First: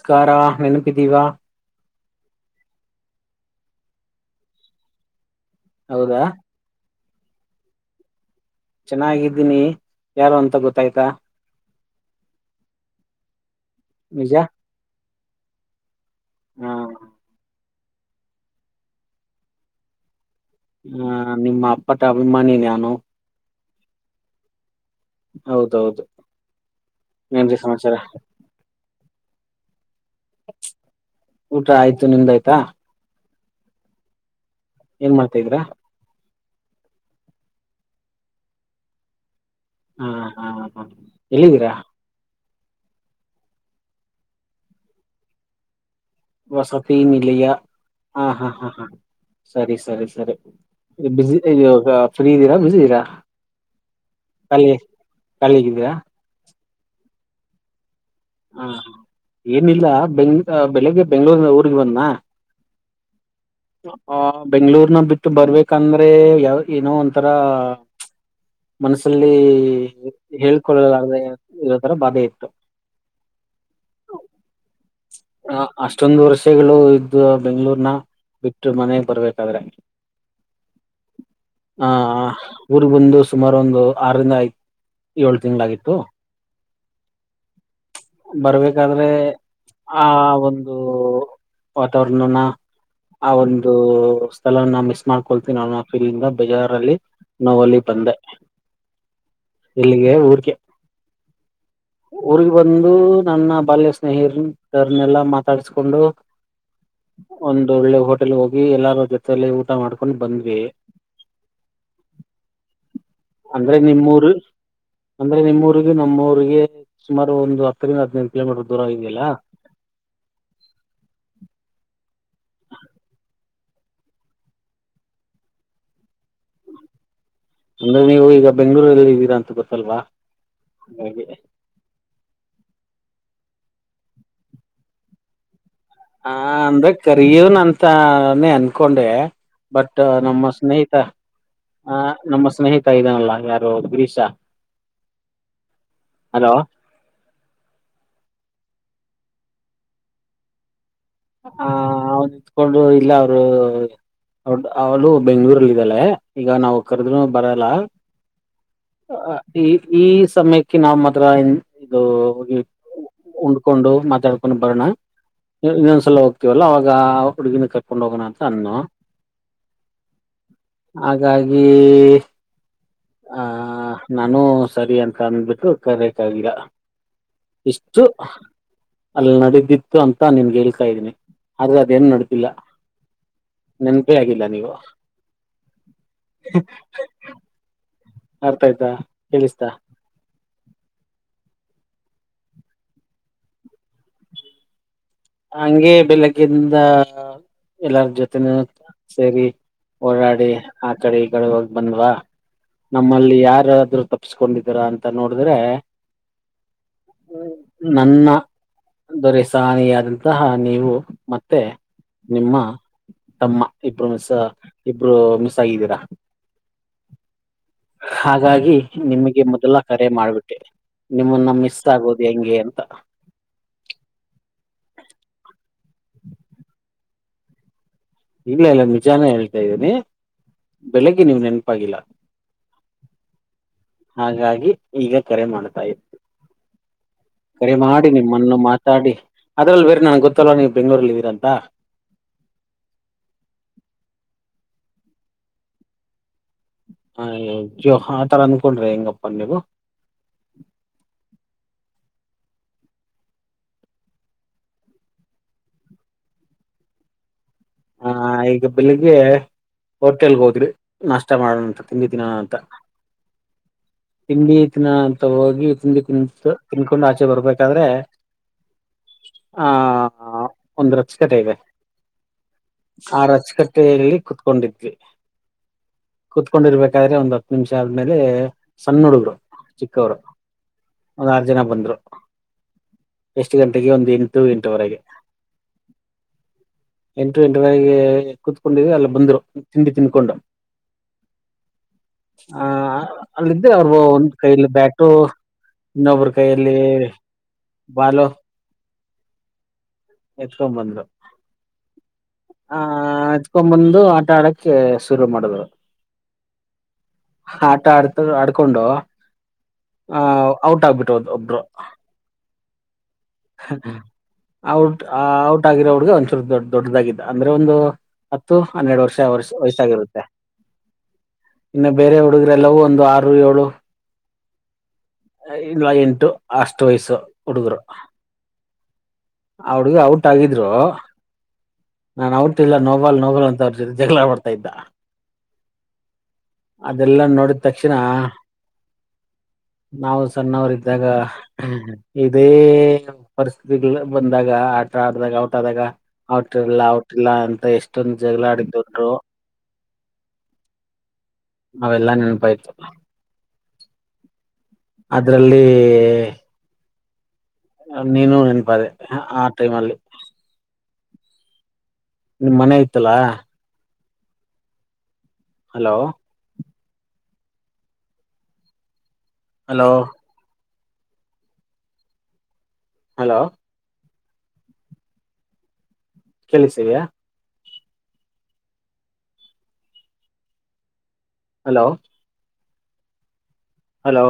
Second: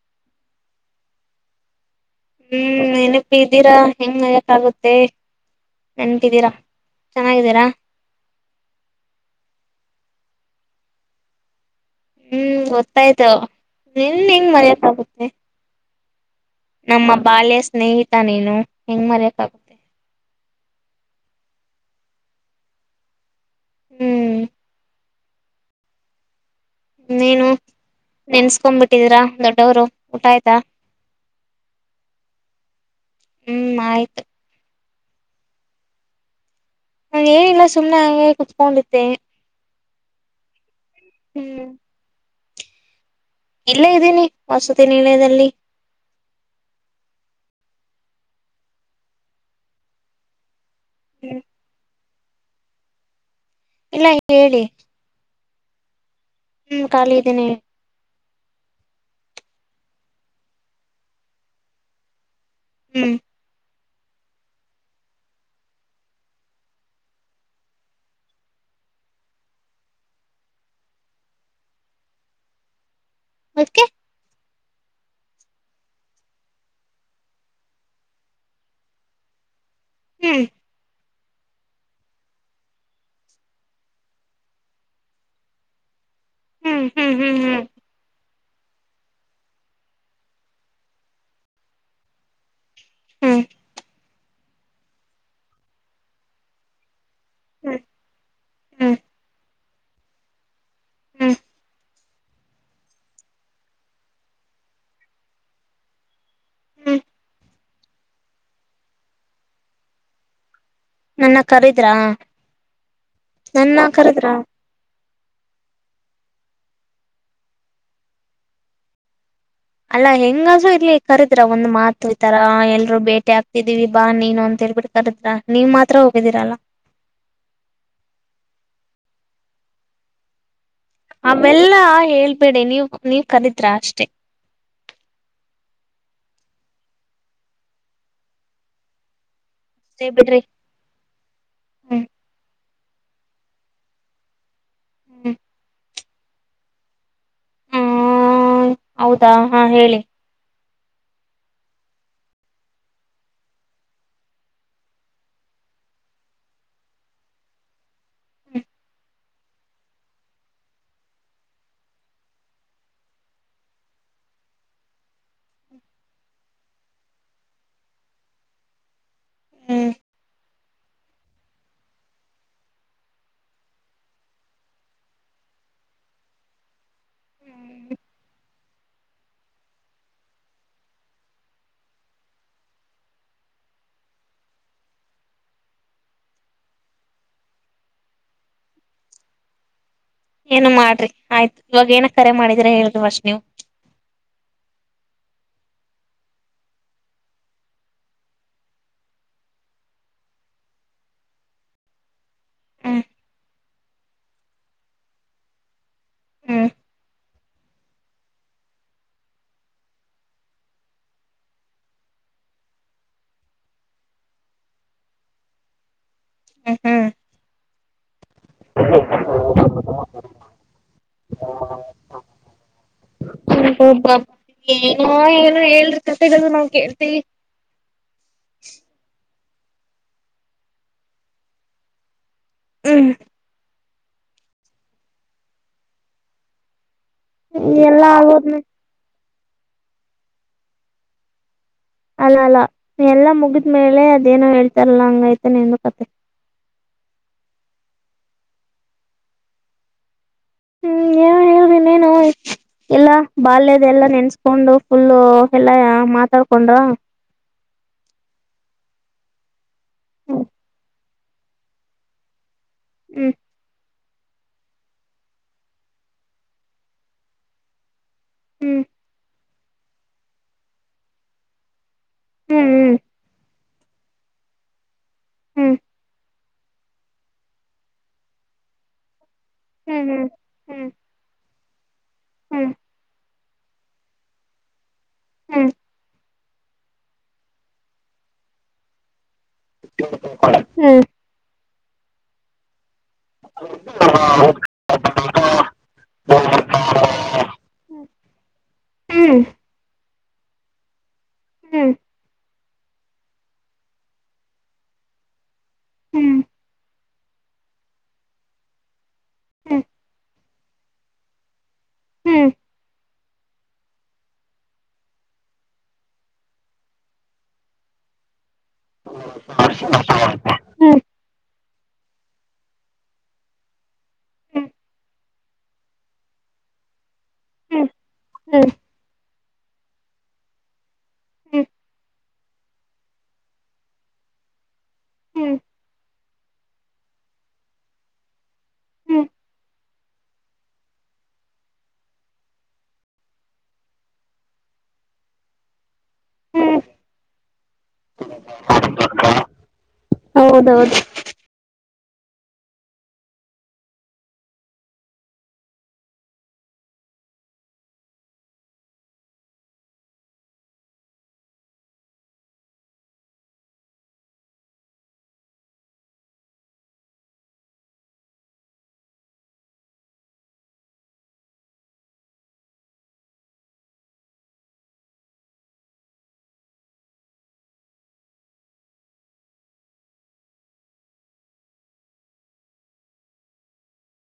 ನಮಸ್ಕಾರ ನೆನಪಿದೀವಾ ಹ್ಮ್ ನೆನಪಿ ಇದಿದ್ದೀರಾ ಹೆಂಗ್ ಆಕ್ ಆಗುತ್ತೆ ಹೌದಾ ನೆನಪಿದ್ದೀರಾ ಚೆನ್ನಾಗಿದ್ದೀರಾ ಚೆನ್ನಾಗಿದ್ದೀನಿ ಯಾರು ಅಂತ ಗೊತ್ತಾಯ್ತಾ ಹ್ಮ್ ಗೊತ್ತಾಯ್ತು ನಿನ್ ನಿಜ ಹಿಂಗ್ ಮರೆಯೋಕೆ ಆಗುತ್ತೆ ಹ್ಮ ನಮ್ಮ ಬಾಲ್ಯ ಸ್ನೇಹಿತ ನೀನು ಹೆಂಗ್ ಮರ್ಯಕ್ಾಗ ಹ ನಿಮ್ಮ ಅಪ್ಪಟ್ಟ ಅಭಿಮಾನಿ ನಾನು ಹ್ಮ್ ಹೌದೌದು ನೀನು ಏನ್ರಿ ಸಮಾಚಾರ ನೆನ್ಸ್ಕೊ್ ಬಿಟ್ಟಿದೀರಾ ದೊಡ್ಡವರು ಊಟ ಆಯ್ತಾ ಊಟ ಆಯ್ತು ನಿಮ್ದಾಯ್ತಾ ಹ್ಮಞ ಆಯ್ತು ಏನ್ ಮಾಡ್ತಾ ಇಧಿರ ನ ಏನಿಲ್ಲ ಸುಮ್ಮನೆ ಹಗೆ ಕುೂತ್ಕೊಂಡಿಿದ್ದೆ ಹಾ ಹಾ ಹ ಹ್ಮ್ ಎಲ್ಲಿದ್ದೀರಾ ಇಲ್ಲೇ ಇದ್ದೀನಿ ವಸತಿ ನಿಲಯದಲ್ಲಿ ವಸತಿ ನಿಿಲಿಯ ಹಾ ಹಾ ಹಾ ಹಾ ಸರಿ ಸರಿ ಸರಿ ಬ ಹ್ಮ್ ಇ ಫ್ರೀ ಇದ್ದೀರಾ ಬಿಸಿದೀರಾ ಇಲ್ಲ ಹೇಳಿ ಅಲ್ಲಿ ಕಾಲಿಗಿದೀೆಯಾ [unintelligible] ಹ್ಮ್ ಖಾಲಿ ಇದ್ದೀನಿ ಹಾ ಏನಿಲ್ಲ ಬೆಂಗ್ ಬೆಳಿಗ್ಗೆ ಬೆಂಗ್ಳೂರಿನ ಊರಿಗೆ ಬಂದ ಹ್ಮ್ ಬೆಂಗ್ಗಳೂರ್ನ ಬಿಟ್ಟು ಬರ್ಬೇಕಂದ್ರೆ ಯಾವ ಏನೋ ಒಂಂತರಾ ಮನಸ್ಸಲ್ಲಿ ಹೇಳ್ಕೊಳ್ಳದ ಇರೋ ತರ ಬಾಧೆ ಇತ್ತು [inaudible] ದಕೆ [unintelligible] ಅಷ್ಟೊಂದು ವರ್ಷಗಳು ಇದ್ದ ಬೆಂಗ್ಳೂರ್ನ ಬಿಟ್ಟು ಮನೆಗ್ ಬರ್ಬೇಕಾದ್ರೆ ಹ್ಮ್ ಹ ಊರ್ಗ್ ಬಂದು ಸುಮಾರು ಒಂದು ಆರರಿಂದ ಆಯ್ತು ಏಳ್ ತಿಂಗಳಾಗಿತ್ತು ಹ್ಮ್ ಹ್ಮ್ ಹ್ಮ್ ಹ್ಮ್ ಬರ್ಬೇಕಾದ್ರೆ ಆ ಒಂದು ವಾತಾವರಣನ ಆ ಹ್ಮ್ ಹ್ಮ್ ಒಂದು ಸ್ಥಳ ನ ಮಿಸ್ ಮಾಡ್ಕೊಳ್ತೀನಿ ನ ಫೀಲ್ಂದ ಬೇಜಾರ್ಲ್ಲಿ ನೋವಲಿ ಬಂಧೇ ಹ್ಮ್ ಇಲ್ಲಿಗೆ ಊರ್ಕೆ ಹ್ಮ್ ಊರ್ಗ್ ಬಂದು ನನ್ನ ಬಾಲ್ಯ ಸ್ನೇಹಿರರನೆಲ್ಲಾ ಮಾತಾಡಸ್ಕೊಂಡು ಹ್ಮ್ ಒಂದು ಒಳ್ಳೆ ಹೋಟೆಲ್ ಹೋಗಿ ಎಲ್ಲಾರ ಜೊತೆಯಲ್ಲಿ ಊಟ ಮಾಡ್ಕೊಂಡು ಬಂದ್ವಿ ನನ್ನ ಕರಿದ್ರಾ ಅಂದ್ರೆ ನನ್ನ ಕರದ್ರ ನಿಮ್ಮೂರು ಅಂದ್ರೆ ನಿಮ್ಮೂರಿಗ ನಮ್ಮೂರಿಗೆ ಸುಮಾರು ಒಂದು ಹತ್ತರಿಂದ ಹದ್ಿನೈದು ಕಿಲೋಮೀಟರ್ ದೂರ ಇದೆಯಲ್ಲಾ ಅಲ್ಲಾ ಎಂಗಾಧ್ರು ಇರ್ಲಿ ಕರದ್ರ ಒಂದ್ ಮಾತು ಈತರ ಎಲ್ರು ಬೇಟಿ ಆಗ್ತಿದೀವಿ ಬಾ ನೀನು ಅಂತ ಹೇಳ್ಬಿಟ್ಟ್ರಿ ಕರದ್ರ ನೀವ್ ಮಾತ್ರ ಹೋಗಿದ್ದೀರಲ್ಲ ಅಂದ್ರೆ ನೀವು ಈಗ ಬೆಂಗ್ಗಳೂರಲ್ಲಿ ಇದ್ದೀರಾ ಅಂತ ಗೊತ್ತಲ್ವಾ ಹಾಗೆ ಆಮೆಲ್ಲಾ ಹೇಳ್ಬೇಡಿ ನೀವವು ನೀವ್ ಕರಿದ್ರಾ ಅಷ್ಟೆ ಹ ಅಂದ್ರೆ ಕರಿಯವನ್ ಅಂತಾನೇ ಅನ್ಕೊಂಡೆ ಬಟ್ ಸೇ ಬಿಡ್ರಿ ನಮ್ಮ ಸ್ನೇಹಿತ ಆ ಹ್ಮ್ ನಮ್ಮ ಸ್ನೇಹಿತ ಇದನಲ್ಲ ಯಾರು ಗಿರೀಶ ಹ್ಮ್ ಹಲೋ ಹ್ಮ ಹೌದಾ ಹಾ ಹೇಳಿ ಹ ಅವ ನಿತ್ಕೊಂಡು ಇಲ್ಲ ಅವರು ಅವ ಅವಳು ಬೆಂಗ್ಳೂರಲ್ಲಿ ಇದ್ದಳೆ ಈಗ ನಾವವು ಕರೆದ್ ಬರಲ್ಲ ಹ ಈ ಈ ಸಮಯಕ್ಕೆ ನಾವ್ ಮಾತ್ರ ಇದು ಉಂಡ್ಕೊಂಡು ಮಾತಾಡ್ಕೊಂಡು ಬರೋಣೊ ಸಲ್ಲ ಹೋಗ್ತತಿವಲ್ಲ ಅವಾಗ ಆ ಹುಡುಗಿನ ಕರ್ಕೊಂಡ್ ಹೋಗೋಣ ಅಂತ ಅನ್ನು ಹ್ಮ್ ಹಾಗಾಗಿ ಆ ನಾನು ಸರಿ ಅಂತ ಅಂದ್ಬಿಟ್ಟು ಕರೆಕ್ ಆಗಿಲ್ಲ ಇಷ್ಟು ಅಲ್ಲಿ ನಡೆದತ್ತು ಇ ಅಂತ ನಿನ್ಗೆ ಹೇಳ್ತಾ ಇದ್ದೀನಿ ಆದ್ರೆ ಅದೇನು ನಡತಿಿಲ್ಲ ನೆನಪೇ ಆಗಿಲ್ಲ ನೀವು ಅರ್ಥ ಆಯ್ತಾ ಕೇಳಿಸ್ತಾ ಏನು ಮಾಡ್ರಿ ಆಯ್ತು ಇವಾಗ ಏನ ಕರೆ ಮಾಡಿದಿ್ರ ಹೇಳುದು ಅಷ್ಟ ನೀವು ಹಂಗೆ ಬೆಳಗ್ಗಿಂದ ಎಲ್ಲಾರ ಜೊತೆನೂ ಸೇರಿ ಓಡಾಡಿ ಆ ಕಡೆ ಈ ಕಡೆ ಹೋಗ ಬಂದ್ವಾ ಹ್ಮ್ ನಮ್ಮಲ್ಲಿ ಯಾರಾದ್ರರು ತಪ್ಸ್ಕೊಂಡಿದರ ಅಂತ ನೋಡಿದ್ರೆ ಹೂ ನನ್ನ ದೊರೆ ಸಾನಿಯಾರು ಸಹ ನೀವು ಮತ್ತೆ ನಿಮ್ಮ ತಮ್ಮ ಇಬ್ರು ಮಿಸ್ ಇಬ್ರು ಮಿಸ್ ಆಗಿದ್ದೀರಾ ಹ್ಮ ಹ್ಮ ಹಾಗಾಗಿ ನಿಮಗೆ ಮೊದಲ ಕರೆ ಮಾಡ್ಬಿಟ್ಟೆ ನಿಮ್ಮನ್ನ ಮಿಸ್ ಆಗೋದು ಹೆಂಗೆ ಅಂತ ಹಬಬ್ಬಏ ಏನೋ ಹೇಳ್ರತೆ ಕಥೆಗಳು ನಮಗೆ ಕೇಳ್ ಇಲ್ಲ ಇಲ್ಲ ನಿಜಾನೇ ಹೇಳ್ತಾ ಇದ್ದೀನಿ ಬೆಳಿಗ್ಗೆ ನೀವ್ ನೆನಪಾಗಿಲ್ಲ ಹ್ಮ್ ಹಾಗಾಗಿ ಈಗ ಕರೆ ಮಾಡ್ತಾ ಇತ್ತು ಕರಿ ಮಾಡಿ ಎಲ್ಲಾ ಆಗೋದ್ನ ನಿಮ್ಮನ್ನು ಮಾತಾಡಿ ಅದ್ರಲ್ಲಿ ಬೇರೆ ನನ್ಗೆ ಗೊತ್ತಲ್ವವಾ ನೀ್ ಬೆಂಗ್ಳೂರಲ್ಲಿ ಇದೀರಂತ ಅಲ್ಲ ಅಲ್ಲ ಎಲ್ಲಾ ಮುಗಿದ ಮೇಲೆ ಅದೇನೋ ಹೇಳ್ತಾರಲ್ಲ ಹಂಗೈತೆ ನಿನ್ನ ಕತೆ ಹ ಜೋ ಆ ತರ ಅಂದನ್ಕೊಂಡ್ರಿ ಹೆಂಗಪ್ಪ ನೀವು ಹ್ಮ್ ಏನೋ [inaudible] ಹೇಳ್ರಿ ಇನ್ನೇನು ಎಲ್ಲ ಬಾಲ್ಯದ ಎಲ್ಲಾ ನೆನ್ಸ್ಕೊಂಡು ಫುಲ್ಲ ಎಲ್ಲಾ ಮಾತಾಡ್ಕೊಂಡ್ರ ಹ ಈಗ ಬೆಳಿಗ್ಗೆ ಹೋಟೆಲ್ಗೆ ಹೋದ್ರಿ ನಷ್ಟ ಮಾಡೋಣ ಅಂತ ತಿಂಡಿ ತಿನ್ನೋಣ ಅಂತ ಹ್ಮ್ ತಿಂಡಿ ತಿಿನಂತ ಹೋಗಿ ತಿಂಡಿ ಕುಂತು ತಿನ್ಕೊಂಡು ಆಚೆ ಬರ್ಬೇಕಾದ್ರೆ ಹ್ಞ ಆ ಒಂದು ರಚ್ ಕಟ ಇದೆ. ಹ್ಮ್ ಹ್ಮ್ ಆ ರಚಕಟ್ಟೆಯಲ್ಲಿ ಕುೂತ್ಕೊಂಡಿದ್ವಿ. ಹ್ಮ್ ಕೂತ್ಕೊಂಡಿರ್ಬೇಕಾದ್ರೆ ಒಂದು ಹತ್ತು ನಿಮಿಷ ಆದ್ಮೇಲೆ ಸಣ್ಣ ಹುಡುಗ್ರು ಹ್ಮ್ ಚಿಕ್ಕವರು. ಹ್ಮ್ ಒಂದ್ ಆರು ಜನ ಬಂದ್ರು. ಹ್ಮ್ ಎಷ್ಟು ಗಂಟೆಗೆ ಒಂದು ಎಂಟ್ ಗಂಟವರೆಗೆ. ಹ್ಮ್ ಎಂಟು ಎಂಟವರೆಗೆ ಕೂತ್ಕೊಂಡೀವಿ ಅಲ್ಲ ಬಂದ್ರು ತಿಂಡಿ ತಿದ್ಕೊಂಡ. ಹ್ಮ್ ಹಾ ಅಲ್ಲಿದ್ದೆ ಅವರು ಒಂದು ಕೈಲ್ಲಿ ಬ್ಯಾಟು. ಇನ್ನೊಬ್ಬ್ರ ಕೈಯಲ್ಲಿ ಬಾಲು. ಹ್ಮ್ ಹ್ಮ್ ಎತ್ಕೊ ಬಂದ್ರು. ಹ್ಮ್ ಆಹ ಹತ್ಕೊ ಬಂದು ಆಟ ಆಡಕ್ಕೆ ಶುರು ಮಾಡಿದ್ರು. ಹ್ಮ್ ಆಟ ಆಡ್ತ ಆಡ್ಕೊಂಡು ಆ ಔಟ್ ಆಗ್ಬಿಟ್ಟದು ಒಬ್ರು. ಹ್ಮ್ ಔಟ್ ಆ ಔಟ್ ಆಗಿರೋ ಹುಡ್ಗ ಒಂದಚೂರು ದೊಡ್ಡ ದೊಡ್ಡದಾಗಿದ್ದ ಅಂದ್ರೆ ಒಂದ್ ಹತ್ತು ಹನ್ನೆರಡು ವರ್ಷ ವಯಸ್ಸಿ ವಯಸ್ಸಾಗಿರುತ್ತೆ. ಇನ್ನು ಬೇರೆ ಹುಡುಗರು ಎಲ್ಲವೂ ಒಂದು ಆರು ಏಳು. ಇನ್ನು ಎಂಟು ಅಷ್ಟು ವಯಸ್ಸು ಹುಡುಗರು. ಹ್ಮ್ ಅವಡ್ಗ ಔಟ್ ಆಗಿದ್ರು. ನಾನ್ ಅವ್ರಟ್ಟ ಇಲ್ಲ ನೋಬಾಲ್ ನೋಬಾಲ್ ಅಂತ ಅವ್ರ ಜಗಳ ಬಡ್ತಾ್ದ್. ಹ್ಮ್ ಹ್ಮ್ ಹ್ಮ್ ಅದೆಲ್ಲಾ ನೋಡಿದ ತಕ್ಷಣ್. ಹ್ಮ್ ನಾವು ಸಣ್ಣವರು ಇದ್ದಾಗ. ಇದೇ ಪರಿಸ್ಥಿತಿ ಬಂದಾಗ ಆಟ ಆಡದಾಗ ಔಟ ಆದಾಗ ಔಟ ಇಲ್ಲಾ ಔಟ ಇಲ್ಲಾ ಅಂತ ಎಷ್ಟೊಂದ್ ಜಗಳ ಆಡಿದ್ನ್ರು ಹೌದೌದು ನಾವೆಲ್ಲಾ ನೆನಪ ಇರ್ತ ಅದ್ರಲ್ಲಿ ನೀನು ನೆನಪದೆೆ ಆ ಟೈಮ್ ಅಲ್ಲಿ ನಿಮ್ ಮನೆ ಇತಲ್ಲಾ ಹಲೋ ಹಲೋ ಹಲೋ ಕೆಲಿಸಿವ್ಯಾಾ ಹಲೋ ಹಲೋ